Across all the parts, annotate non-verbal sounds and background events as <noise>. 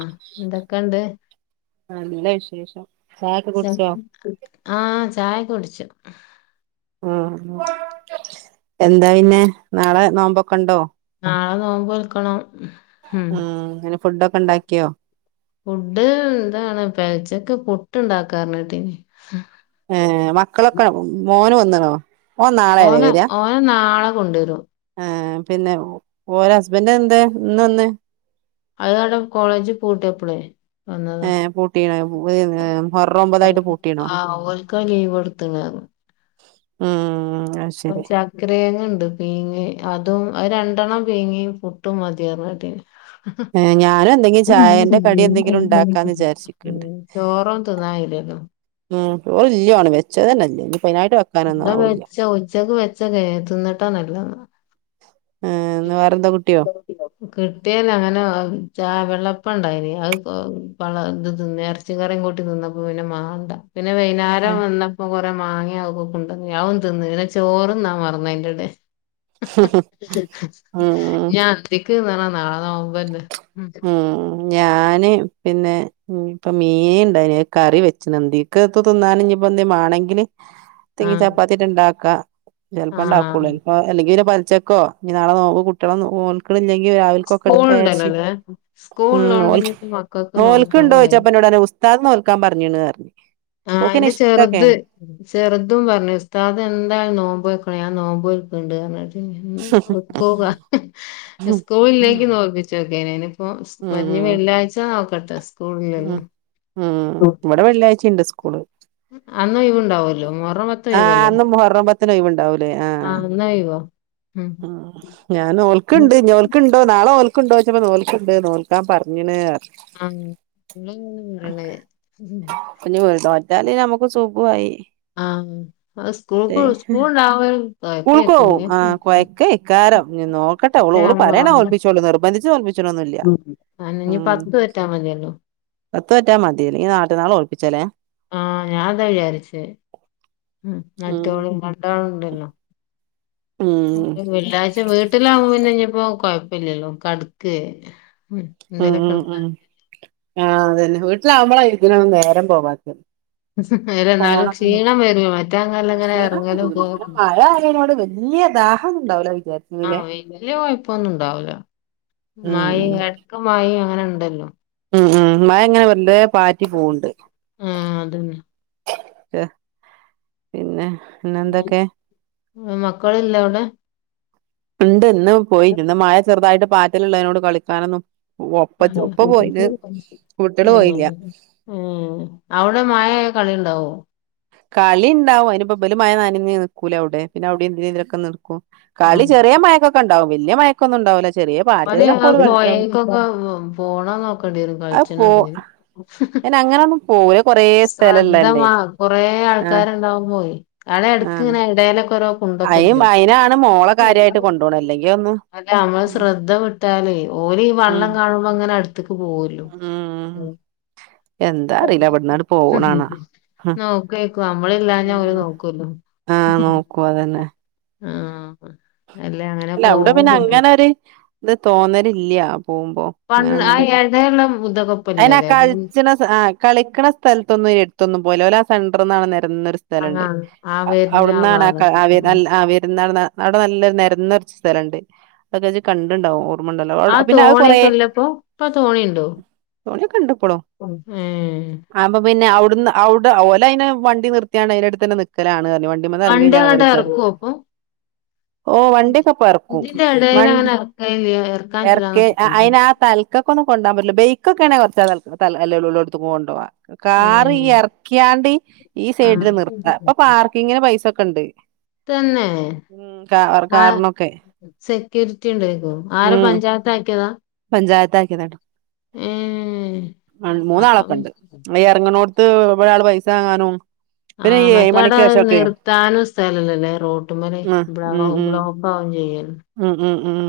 ആഹ് എന്തെക്കെണ്ട്? നല്ല വിശേഷം ചായൊക്കെ ച കുടിച്ചോ? ആഹ് ചായൊക്കെ കുടിച്ച് ഉം എന്താ പിന്നെ നാളെ നോമ്പൊക്കെ ഇണ്ടോ? നാളെ നോമ്പ് നോൽക്കണം ഉം അയിന് ഫുഡൊക്കെ ഇണ്ടാക്കിയോ? ഫുഡ് ഇതാണ് പെൽച്ചെക്ക് പുട്ട് ഇണ്ടാക്കാർഞ്ഞേട്ടീനി ഏഹ് മക്കളൊക്കെ മ് മോന് വന്ന്ണോ? ഓൻ നാളെല്ലേ മോന് ഓനെ നാളെ കൊണ്ടോരും ആഹ് പിന്നെ ഓരെ ഹസ്ബൻഡ് എന്തെ ഇന്ന് വന്നെ? അത് അവ്ടെ കോളേജ് പൂട്ടിയപ്പളേ വന്നതാ ഏഹ് പൂട്ടീണോ മുഹറം ഒമ്പതായിട്ട് പൂട്ടീണോ ആഹ് ഓൽക്ക് ലീവ് കൊട്ത്ത്ണർഞ്ഞ് ഉം ഉം അഹ് ശരി ച ക്കരേങ്ങ്ണ്ട് പീങ്ങെ അതും അത് രണ്ടെണ്ണം പീങ്ങി പുട്ടും മതിയർഞ്ഞേട്ടിണ് ഞാനും എന്തെങ്കിലും അത് എങ്ങനെ ചായന്റെ കടി ചക്കരേങ്ങ് എന്തെങ്കിലും കറില്ലാതെ ഉണ്ടാക്കാന്ന് <unintelligible> ഉം വിചാരിച്ചിക്ക്ണ്ട് ചോറൊ ന്നും തിന്നാ കയ്യൂലല്ലോ മ് ചോറ് ഇല്ല്യാണും വെച്ചതന്നെല്ല്യ ഇഞ്ഞ്പ്പയ്നായിട്ട് വെ ഇവടെ വെച്ചോ ഉച്ചക്ക് വെച്ചക്കെയ്തീനി തിന്ന്ട്ടെന്നല്ല ഏഹ് ഇന്ന് വേറെന്താ കുട്ടിയോ അതാ ഉം കിട്ടിയേല്ല അങ്ങനെ അ ചായ വെള്ളപ്പണ്ടായിനി അത് കൊ പള്ള ഇത് തിന്ന് എർച്ചി ച്ചി കറിയും കൂട്ടി തിന്നപ്പോ പിന്നെ മാണ്ട പിന്നെ വൈന്നാരം ഉം നിന്നപ്പോ കൊറെ മാങ്ങയാകും ഉണ്ട ഞാവു തിന്ന് ഇരിന്ന ചോറുണ്ണ മറന്നു അതിന്റെടെ ഉം ഇഞ് അന്തിക്ക്ന്നണാ നാളെ നോമ്പല്ലേ ഉം ഞാനെ പിന്നെ ഉം ഇപ്പൊ മീൻണ്ടായിനെ കറി വെച്ച്നദ്ധിക്ക് പ്പ തിന്നാന് ഇനിപ്പോ എന്തേ മാണെങ്കില് തെങ്ങി ആഹ് ചപ്പാത്തിട്ട് ഇണ്ടാക്കാ എളുപ്പോണ്ടാക്കുള്ളൂ ആഹ് എൻകോ അല്ലെങ്കില് പലിച്ചക്കോ ഇനി നാളെ നോവ് കുട്ടികളെ നോൽക്കളില്ലെങ്കിൽ രാവിലെക്കൊക്കെ എടുക്കായിരിച്ച് സ്കൂ ഉം നോൽ നോൽക്കുണ്ടോ കഴിയും ച്ചപ്പോ എന്നോട് പറഞ്ഞ് ഉസ്താദ് നോൽക്കാൻ പറഞ്ഞ്ണ് അറിഞ്ഞ് ആഹ് ന്റെ ചെറുത് ചെറുതും പറഞ്ഞു ഉസ്താദ് എന്താ നോമ്പോയ്ക്കണെ ഞാൻ നോമ്പോൾക്കിണ്ട് പോകുവ സ്കൂളില്ലെങ്കി നോർപ്പിച്ച് നോക്കിയെനെന് ഇപ്പൊ വരുന്ന വെള്ളിയാഴ്ച നോക്കട്ടെ ഉ സ്കൂളില്ലല്ലോ ഉം ഇവിടെ വെള്ളിയാഴ്ചയുണ്ട് സ്കൂള് അന്ന് ഒഴിവുണ്ടാവല്ലോ മുഹറം പത്ത് ആഹ ഒഴിവല്ലേ അന്നും മുഹറം പത്തിന് ഒഴിവു ഉണ്ടാവും ലേ ആഹ ആഹ് ഇന്ന് ഒഴിവാ ഉം ഉ ഞാൻ നോൽക്കുണ്ട് ഇഞ് ക്കുണ്ടോ നാളെ നോൽക്കുണ്ടോച്ചപ്പോ നോക്കുണ്ട് നോൽക്കൻ പറഞ്ഞണ് പറഞ്ഞു <unintelligible> പിന്നെ. നോറ്റാല് നമുക്ക് സുഖമായി ആഹ സ്കൂൾ സ്കൂൾണ്ടാവ കോയക്കേകുലെ ക്കാരം നോക്കട്ടെ അവഓള് ഓള് പറയണ നോൽപിച്ചോളൂ നിർബന്ധിച്ച് നോൽപ്പിച്ചനൊന്നുല്ല ഉ പത്തു നോറ്റ് മതിയല്ലോ പത്ത് നോറ്റ് മതിയല്ലങ്ക മറ്റന്നാൾ നോൽപ്പിച്ചല്ലേ ആഹ ഞാൻതാ വിചാരിച്ചേ ഉ ഉം മറ്റോളും രണ്ടാൾ ഉണ്ടല്ലോ ഉം വെള്ളിയാഴ്ച വീട്ടിലാവകുമ്പോ പിന്നെ ഇഞ്ഞപ്പോ കൊഴപ്പില്ലല്ലോ കടുക്ക ഉം ഉം ഉം ആ അതന്നെ വീട്ടിലാവുമ്പോളാ ഇതിന നേരം പോവാത്ത എന്നാലും ക്ഷീണം വരുമ മറ്റാങ്ങല്ല എങ്ങനെ ക്ഷീണം ഇറങ്ങാലും വരൂല ഇവിടെ പോകുന്നു മഴ ആയതിനോട് വല്യ ദാഹൊന്നും ഉണ്ടാവൂല ആഹ വിചാരിച്ചീനിലേ വലിയ കുഴപ്പൊന്നും ഇണ്ടാവൂല മഴ ഉം ഇടക്ക് മഴയും അങ്ങനെ ഉണ്ടല്ലോ ഉം ഉം മഴ ങ്ങനെ വല്ലേ പാറ്റി പോവണ്ട് ആഹ് അതന്നെ പിന്നെ പിന്നെ എന്തൊക്കെ ഉ മക്കൾ ല്ലെ അവിടെ ഉണ്ട് ഇന്ന് പോയില്ല ഇന്ന് മഴ ചെറുതായിട്ട് പാറ്റലുള്ള അതിനോട് കളിക്കാനൊന്നും ഒപ്പ ഏഹ് ഒപ്പ പോയിന് കൂട്ടികള് പോയില്ല ഉം അവിടെ മഴ ആയാൽ കളി ഉണ്ടാവോ കളി ഉണ്ടാവും അതിന്പ്പൽ മഴ നനഞ്ഞു നിൽക്കൂലേ അവിടെ പിന്നെ അവിടെ എന്തിനെലൊക്കെ നിൽക്കും കളി ആഹ് ചെറിയ മയക്കെണ്ടും വലിയ മയക്കൊന്നും ഉണ്ടാവില്ലേ ചെറിയ ഓന് ആ <unintelligible> കോയക്കൊക്കെ പോണ നോക്കേണ്ടി വരും അപ്പോ കളിച്ചണത് പിന്ന അങ്ങനെ ഒന്നും പോവൂല അഹ് കൊറെ സ്ഥലല്ലല്ലേ കൊറെേ ആൾക്കാരുണ്ടാവൻ പോയി അടെ എടുക്ക്നെ ഇടയിലൊക്ക അയി അയിനാണ് മോളെ കാര്യായിട്ട് കൊണ്ടു പോണത് അല്ലെങ്ക ഒന്നു അല്ലെ നമ്മള് ശ്രദ്ധ വിട്ടാല് ഓല ഈ ഉം വെള്ളം കാണുമ്പോ അങ്ങനെ അടുത്തക്ക് പോരും ഉം എന്താ അറിയില്ല അവിടുന്നാട് പോണണാ നോക്കേക്കും നമ്മള ഇല്ലാഞ്ഞാ അവര് ഉം നോക്കല്ലോ ആഹ് നോക്കും അതന്നെ ആഹ് അല്ലെ അങ്ങനെ അല്ല അവിടെ പോവും പിന്നെ കിട്ടും അങ്ങനെ ഒരു ഇത് തോന്നലില്ല്യാ പോകുമ്പോ വന്ന് അങ്ങനെന്നട്ട് ആഹ് എടീ ഴുള്ള ഉതകൊപ്പല്ലല്ലേ ആഹ് കളിക്കണ സ്ഥലത്തൊന്നും എടുത്തൊന്നും പോവില ഓലാ ആ സെന്റർന്നാണ് നെരന്നൊരു ആ ആ <unintelligible> വരുന്ന അവിടുന്നാണ് ആ ക ആഹ് വേ ഭാഗത്തൊക്കെ അല്ല അവരുന്നാണന്ന അവിടെ നല്ലൊ നെരന്നൊരു സ്ഥലണ്ട് അതൊക്കെ നീ കണ്ടുണ്ടാവും ഓർമ്മ ഉണ്ടല്ലോ അവ്ടെ പിന്നെ ആ കൊറേ ഇപ്പ തോണിയുണ്ടോ തോണിയൊക്കെണ്ട് ഇപ്പളും ഏ അപ്പ പിന്നെ അവിടന്ന് അവുടെ ഓല അതിനെ വണ്ടി നിർത്തിയാണ് അതിന്റെ അടുത്ത് തന്നെ നിക്കലാണ് പറഞ്ഞു അതുമ്മെന്ന് വണ്ടി അങ്ങട്ട് എറങ്ങിക്കഴിഞ്ഞ <unintelligible> ഇറക്കുവോ ഇപ്പൊ ഓഹ് വണ്ടിയക്കപ്പൊ എറക്കും ഇതിന്റെ ഇടയിൽ വണ്ടി അങ്ങനെ ഇറക്കലില്ല ഇറക്കാൻ പറ്റൂല എറക്കെ അയിന് ആ തൽ <unintelligible> ഒന്നും കൊണ്ടാൻപറ്റില്ല ബൈക്കൊക്കെ ആണേ <unintelligible> കൊണ്ടോവാ ഏ കാറി ഈ എറക്കിയാണ്ടി ഈ ആ സെയ്ഡില് നിർത്താ ഇപ്പൊ പാർക്കിങ്ങിന് പൈസൊക്കെണ്ട് ഉം കാ ആഹ് കാറിനൊക്കെ സെക്യൂരിറ്റി ഉണ്ടക്കോ ആരാ പഞ്ചായത്താക്കിയതാ പഞ്ചായത്താക്കിയതാണ് ഉം അപ്പം മൂന്നാളൊക്കെ <unintelligible> എറങ്ങണോടത്ത് എവിടെ ആള് പൈസാങ്ങാനും ആഹ് മറ്റേട നിർത്താനും സ്ഥലല്ലല്ലേ റോട്ടുംമ്മല് ഉം ഉം ഉം <unintelligible> <unintelligible> ഉം ഉം ഉം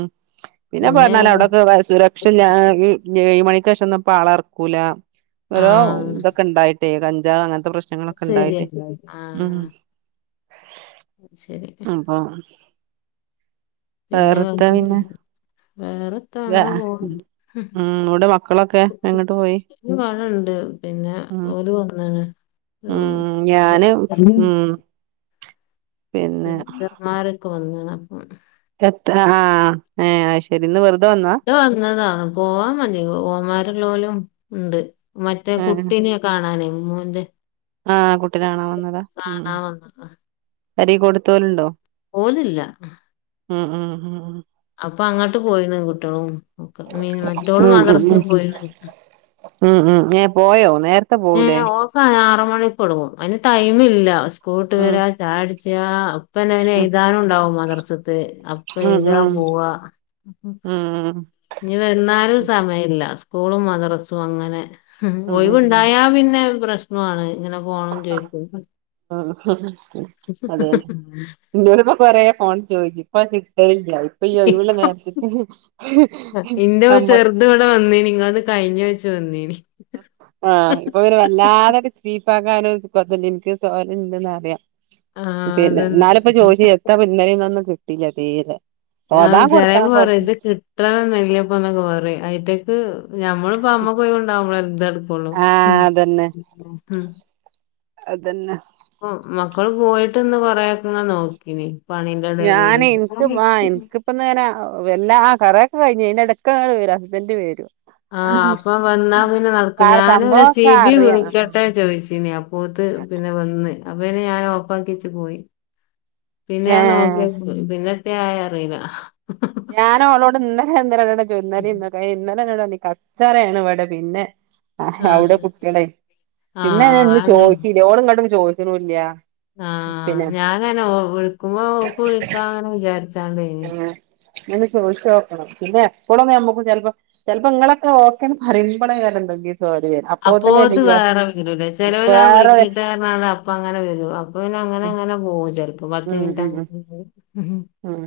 പിന്നെ പറഞ്ഞാല് അവ്ടെക്കെ സുരക്ഷ ഞാ ഉം ഏഴ് മണിക്കേഷം ഒന്നുപ്പാളെ അറക്കൂല ആ ഓരോ ഇതൊക്കെ ഇണ്ടായിട്ടേ കഞ്ചാവ അങ്ങനത്തെ പ്രശ് പ്രശ്നങ്ങളൊക്കെ ശരി ഉണ്ടായിട്ടെ ആ ഉം ശരി അപ്പോൾ വേറെന്താ പിന്നെ വേറെന്താ വേ ഉം എവിടെ മക്കളൊക്കെ എങ്ങട്ട് പോയി <unintelligible> പിന്നെ ഉം ഓല് വന്നാണ് ഉം ഓഹ് ഞാന് ഉം <unintelligible> പിന്നെ സിസ്റ്റമാരൊക്കെ വന്നേന്നു അപ്പം എത്ര ആഹ് ഏഹ് അത്ശരി ഇന്ന് വെറുതെ വന്നതാ വെറുതെ വന്നതാ പോവാൻ വേണ്ടി ഓന്മാരുള്ള പോലും ഉണ്ട് മറ്റേ ഏഹ് കുട്ടിനെയൊ ക്കെ കാണാനേ മോന്റെ ആഹ് കുട്ടിനെ കാണാ വന്നതാ ഉം ഉം കാണാൻ വന്നതാ അരി കൊടുത്തോലുണ്ടോ ഓലില്ല ഉം ഉം ഉം ഉം അപ്പൊ അങ്ങട്ട് പോയിണ് കുട്ടികളും ഒക്കെ <unintelligible> മറ്റോള് ഉം മദ്രസ ഉം പോയിണ് ഉം ഉം ഏഹ് പോയോ നേരത്തെ പോവൂലേ ആഹ് ആറ് മണിക്കൊടങ്ങും അതിന് ടൈമില്ല സ്കൂളുട്ട് ഉം വരാ ചായകുടിച്ചിയ അപ്പന്നെ <unintelligible> എഴുതാനും ഉണ്ടാവും മദർസത്തെ അപ് ഇപ്പ ഉം എയുതുകാ ഉം പോവാ ഉം ഉം ഇനി വന്നാലും സമയില്ല സ്കൂളും മദ്രസും അങ്ങനെ ഉം ഒയിവുണ്ട് ഉം ഞാൻ പിന്നെ പ്രശ്നവാണ് ഇങ്ങനെ പോണോന്നു ചോദിക്കുമ്പം ആഹ് ഇന്നോട്പ്പൊ പറയാ ഫോൺ ചോയ്ച്ച് ഇപ്പത് കിട്ടലില്ല ഇപ്പയ്യീ ഒയ്വ്ള്ള നേര്ത്ത് ഇന്റെ ചെർത് വടെ വെന്നീനി ഇങ്ങൾത് കയ്ഞൊച്ച് വെന്നീനി ആഹ് ഇപ്പൊങ്ങനെ വെല്ലാതെ <unintelligible> ണ്ട്ന്നറിയാ ആ പിന്നെ അതന്നെ ന്നാലുപ്പ ചോയ്ച്ച് എത്താപ്പ ഇന്നലെന്നൊന്നും കിട്ടില്ല തീരെ ആഹ് ഓതാൻ ചെലേപ്പ കൊടുക്കണം പറയും കൊറച്ച് ഇത് കിട്ടണംന്ന്ല്ലപ്പന്നൊക്കെ പയും അയ്ന്റക്ക് ഞമ്മള് പ്പ അമ്മക്കൊയ്ണ്ടാവുമ്പളല്ലെ ഇതട്ക്കൊള്ളു ഉം ആഹ് ഉം അതെന്നെ പപ്പം മക്കള് പോയിട്ട് ഇന്ന് കൊറെക്കെങ്ങനെ നോക്കിനി പണിന്റെടേ കൂടി ഇപ്പ നേര വെല്ലാ ആ കൊറേക്കെ കയ്ഞ് അയ്ന്റെ എടക്കണ്ട് വെരും ഹസ്ബന്റ് വെരും ആഹ് അപ്പൊ വന്നാ പിന്നെ നടക്കുല ആഹ് ഞാന് പിന്നെ സംഭവൊക്കെ സിബി അറിയാം വിളിക്കട്ടെ ചോയ്ച്ചീനി അപ് പോത്ത് പിന്നെ വെന്ന് അപ്പെന് ഞാൻ ഓഫാക്കി വെച്ച് പോയി പിന്നെ ഞാൻ ഏഹ് നോക്ക്യ പിന്നെത്തെ ആയറില്ല ഞാനോളോട് ഇന്നലെ ഇന്നലെരട്ടം ചോയ് ഇന്നലേം ഇന്നൊക്കെ ഏയ് ഇന്നലെന്നോട് പർഞ് കച്ചറേണ് ഇവടെ പിന്നെ ആഹ് അവടെ കുട്ട്യാളെ പിന്നതെ ആഹ് ഇന്ന് അല്ല ചോയ്ച്ചില്ല ഓള് ങ്ങട്ട് ചോയ്ച്ച്ണുല്ല ആഹ് ഞാന അതെന്നെ വിളിക്കുമ്പോ ഓക്ക് വിളിക്കാങ്ങനെ വിചാരിച്ചാണ്ടേനി അതൊന്ന് ചോയ്ച്ചോക്കണം പിന്നെ എപ്പളും ഞമ്മക്കും ചെൽപ്പം ചെൽപ്പം ഇങ്ങളൊക്കെ അപ്പോത്ത് <unintelligible> <unintelligible> അ അതപ്പങ്ങനെ വെരും അപ്പ പിന്നെ അങ്ങനെ ഉം അങ്ങനെ പോകും ചെൽപ്പോ പത്ത് ഉം മിൻറ്റ് ഉം അങ്ങനെ പോം ഉം ഉം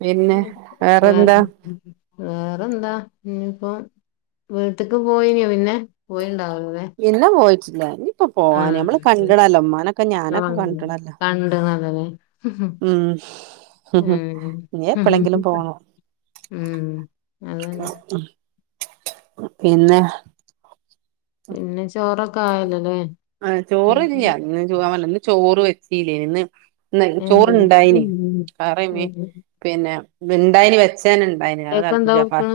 പിന്നെ വേറെന്താ വേറെ വേറെന്താ ഞ്ഞിപ്പം വീട്ട്ക്ക് പോയിനോ പിന്നെ പോയിണ്ടാവൂലലെ പിന്നെ പോയിട്ടില്ല ഞ്ഞിപ്പൊ പോവാന് ഞമ്മള് കണ്ട്ണല്ലോ ഉമ്മാനൊക്കെ ഞാനൊക്കെ കണ്ട്ണല്ലോ കണ്ട്ണല്ലോല്ലേ ഉം ഞ്ഞി എപ്പളെങ്കിലും ഉം പോണം ഉം അതെന്നെ പിന്നെ പിന്നെ ചോറൊക്കെ ആയല്ലോല്ലേ ആ ചോറ് ഇല്ലാ ഇന്ന് ഞാ ഇക്ക പർഞ്ലെ ഇന്ന് ചോറ് വെ ച്ചീല്ലേന് ന്ന് ന്ന് ചോറ്ണ്ടായിന് <unintelligible> പിന്നെ ഇണ്ടായിന് വെച്ചതെന്നെ ണ്ടായിന് അത് എന്താ തളപ്പിച്ചപ്പൊ കൊടുക്കണ്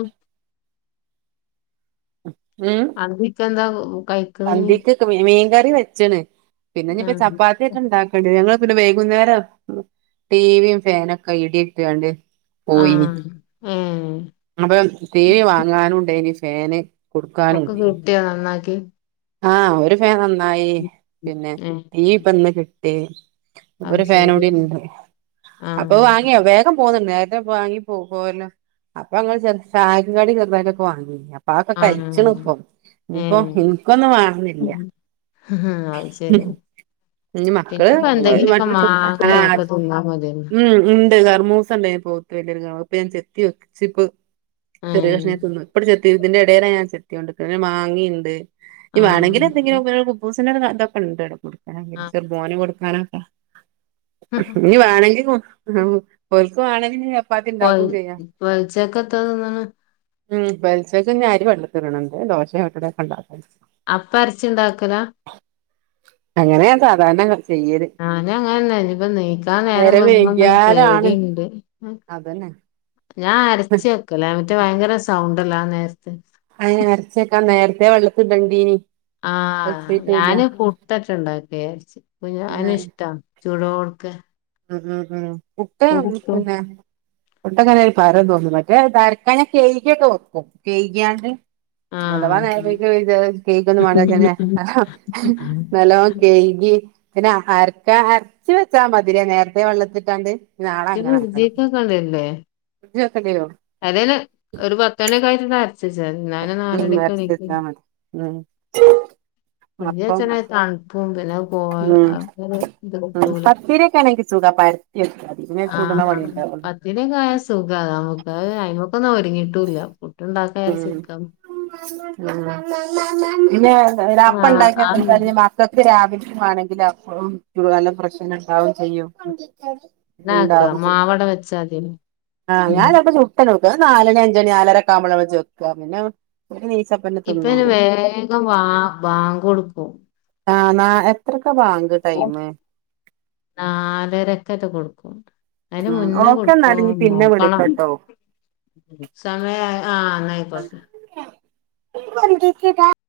ഉം അന്തിക്കെന്താ കഴ് അന്തിക്ക് മീൻകറി വെച്ച്ണ് പിന്നെ ഞ്ഞിപ്പ ആഹ് ചപ്പാ ത്യോക്കെ ഇണ്ടാക്കണ്ടി വെരും ഞങ്ങള് പിന്നെ വൈകുന്നേരം ടിവിയും ഫാനൊക്കെ ഇടിട്ടാണ്ട് പോയിനി ആഹ് ഏഹ് അപ്പം ടി വി വാങ്ങാനുണ്ടയ്നി ഫാന് കൊടുക്കാനും ഒക്കെ ഉണ്ടേനി കിട്ട്യോ നന്നാക്കി ആഹ് ഒരു ഫാൻ നന്നായി പിന്നെ ഏഹ് ടി വി പ്പ ഇന്ന് കിട്ടി അത് അപ്പൊരു ശരി ഫാനൂടിണ്ട് അപ്പൊ ആഹ് വാങ്ങ്യ വേഗം പോന്ന്ണ്ട് നേ <unintelligible> വാങ്ങി പോയല്ലോ അപ്പൊ ഞങ്ങള് ചെന്ന് ചായക്ക് കടി ചെറുതായിട്ടൊക്കെ വാങ്ങി പാക്കെ കയ്ച്ച്ണ് ആഹ് പ്പൊ ഞ്ഞിപ്പോ ഇ ഏഹ് പ്പൊന്നും വാണന്നില്ല അത് ശരി മക്കള് പിന്നെപ്പ എന്തെങ്കിലുമൊക്കെ <unintelligible> ആ മാങ്ങയൊക്കെ തിന്നാ മതിയല്ലോ ഉം ണ്ട് കർമൂസണ്ടേനി പോത്ത് <unintelligible> അത്പ്പൊ ഞാൻ ചെത്തി വെച്ച് പ്പൊ ചെറിയൊര് കഷ്ണം ഏഹ് ഞാൻ തിന്ന് ഇപ്പണ്ട് ചെത്തി ഇതിന്റെ എടേലാണ് ഞാൻ ചെത്യോണ്ട് നിക്ക്ണ പിന്നെ മാങ്ങ്യണ്ട് ഇനി വേണെങ്കില് ആഹ് എന്തെങ്കിലും കുബൂസിന്റെ ഇതൊക്കെ ഇണ്ട് ഇവടെ മോന് കൊടുക്കാനൊക്കെ ആഹ് ഇനി വേണെങ്കിൽ ഓൽക്ക് വേണെങ്ക പൊൽ പൊൽച്ചക്കത്തെ തിന്നണ് ഉം പെൽച്ചക്ക് ഇനി അരി വെള്ളത്തിലിടണം ദോശയും ഓട്ടട ഒക്കെ ഇണ്ടാക്കും അപ്പം അരച്ച്ണ്ടാക്കല അങ്ങനെയാ ഞാൻ സാധാരണ ചെയ്യല് ഞാൻ അങ്ങനെന്ന ഇപ്പ നീക്കാൻ നേരം വൈകോന്നൊരു പേടിണ്ട് അതന്നെ ഞാൻ അരച്ച് വെക്കലാ മറ്റേ ഭയങ്കര സൗണ്ടല്ലേ ആ നേരത്ത് അയിന് അരച്ചെക്കാൻ നേരത്തെ വെള്ളത്തിൽ ഇടണ്ടീനി ആഹ ഞാന് പുട്ടേറ്റെ ഇണ്ടാക്ക വിചാരിച് അപ്പൊ ഞാൻ ഉം ഇഷ്ടാ ചൂടോട്ക്കെ ഉ ഉം ഉം പുട്ട് പുട്ടും പിന്നെ പുട്ടങ്ങനെ ഒരു പരം തോന്നും മറ്റേ തരക്ക ഞാന് കഴികി ഒക്കെ വെക്കും കഴിക്യാണ്ട് അഥവാ ആഹ് നേരം വൈയ്ക്യ പിന്നെ കേയ്ക്കൊന്നും വേണ്ട ഇങ്ങനെ ഇജ്ജ് നല്ലോം കയികി പിന്നെ അരക്കാ അരച്ച് വെച്ചാ മതിലേ നേരത്തെ വെള്ളത്തിട്ടാണ്ട് ഇത് ജീ <unintelligible> ഫ്രിഡ്ജ്ല് വെക്കേണ്ടി വെരോ അതെനെ ഒരു പത്ത എണ്ണ ഒക്കെ ആയിട്ട് ഒന്ന് അര രിച്ചരി ഞാന് ഉം നാലണിക്ക് അരച്ച് എണീക്കും വെച്ചാ മതി ഉം അപ്പം പിന്നെച്ചാല് തണുപ്പും പിന്നെ അ ഇത് കിട്ടൂല തിരൊക്കെയാണെങ്കിൽ ചൂടാ പരത്തി വെക്ക ഇങ്ങനെ ചൂട്ണ പണി ഉണ്ടാവുള്ളൂ ത്തിരി ഒക്കെ ആയ സുഖ നമുക്ക് അത്‌ അയിമക്കൊന്നും ഒരുങ്ങിയിട്ടുംല്ല പുട്ടുണ്ടാക്ക ഉം ഉം പിന്നെ അപ്പം ഇണ്ടാക്ക ഇതൊക്കെ രാവില്ക്കി വേണെങ്കിൽ അപ്പളും നല്ല ഫ്രഷന്നെ ഇണ്ടാവും ചെയ്യും ഇണ്ടാവും ചെയ്യും വെച്ചാതില്ലോ ആഹ് ഞാന് ചെലപ്പോ ചുട്ടണ്ട് വെക്കും നാലണി അഞ്ചണി നാലരൊക്കെ ആവ്മ്പളാ പിന്നെ ണീ ഇപ്പയ്ന് വേഗം വാ വാങ്ക് കൊട്ക്കും ആഹ് നാ എത്രക്കാ ബാങ്ക് ടൈമ് നാലരക്കേറ്റെ കൊടുക്കും അതിന് ഉം മുന്നേ ഓക്കെ എന്നാല് ഇനി കൊടുക്കോന്ന് പിന്നെ നോക്കണം വിളിക്കട്ടോ സമയ ആ ന്നാ <unintelligible>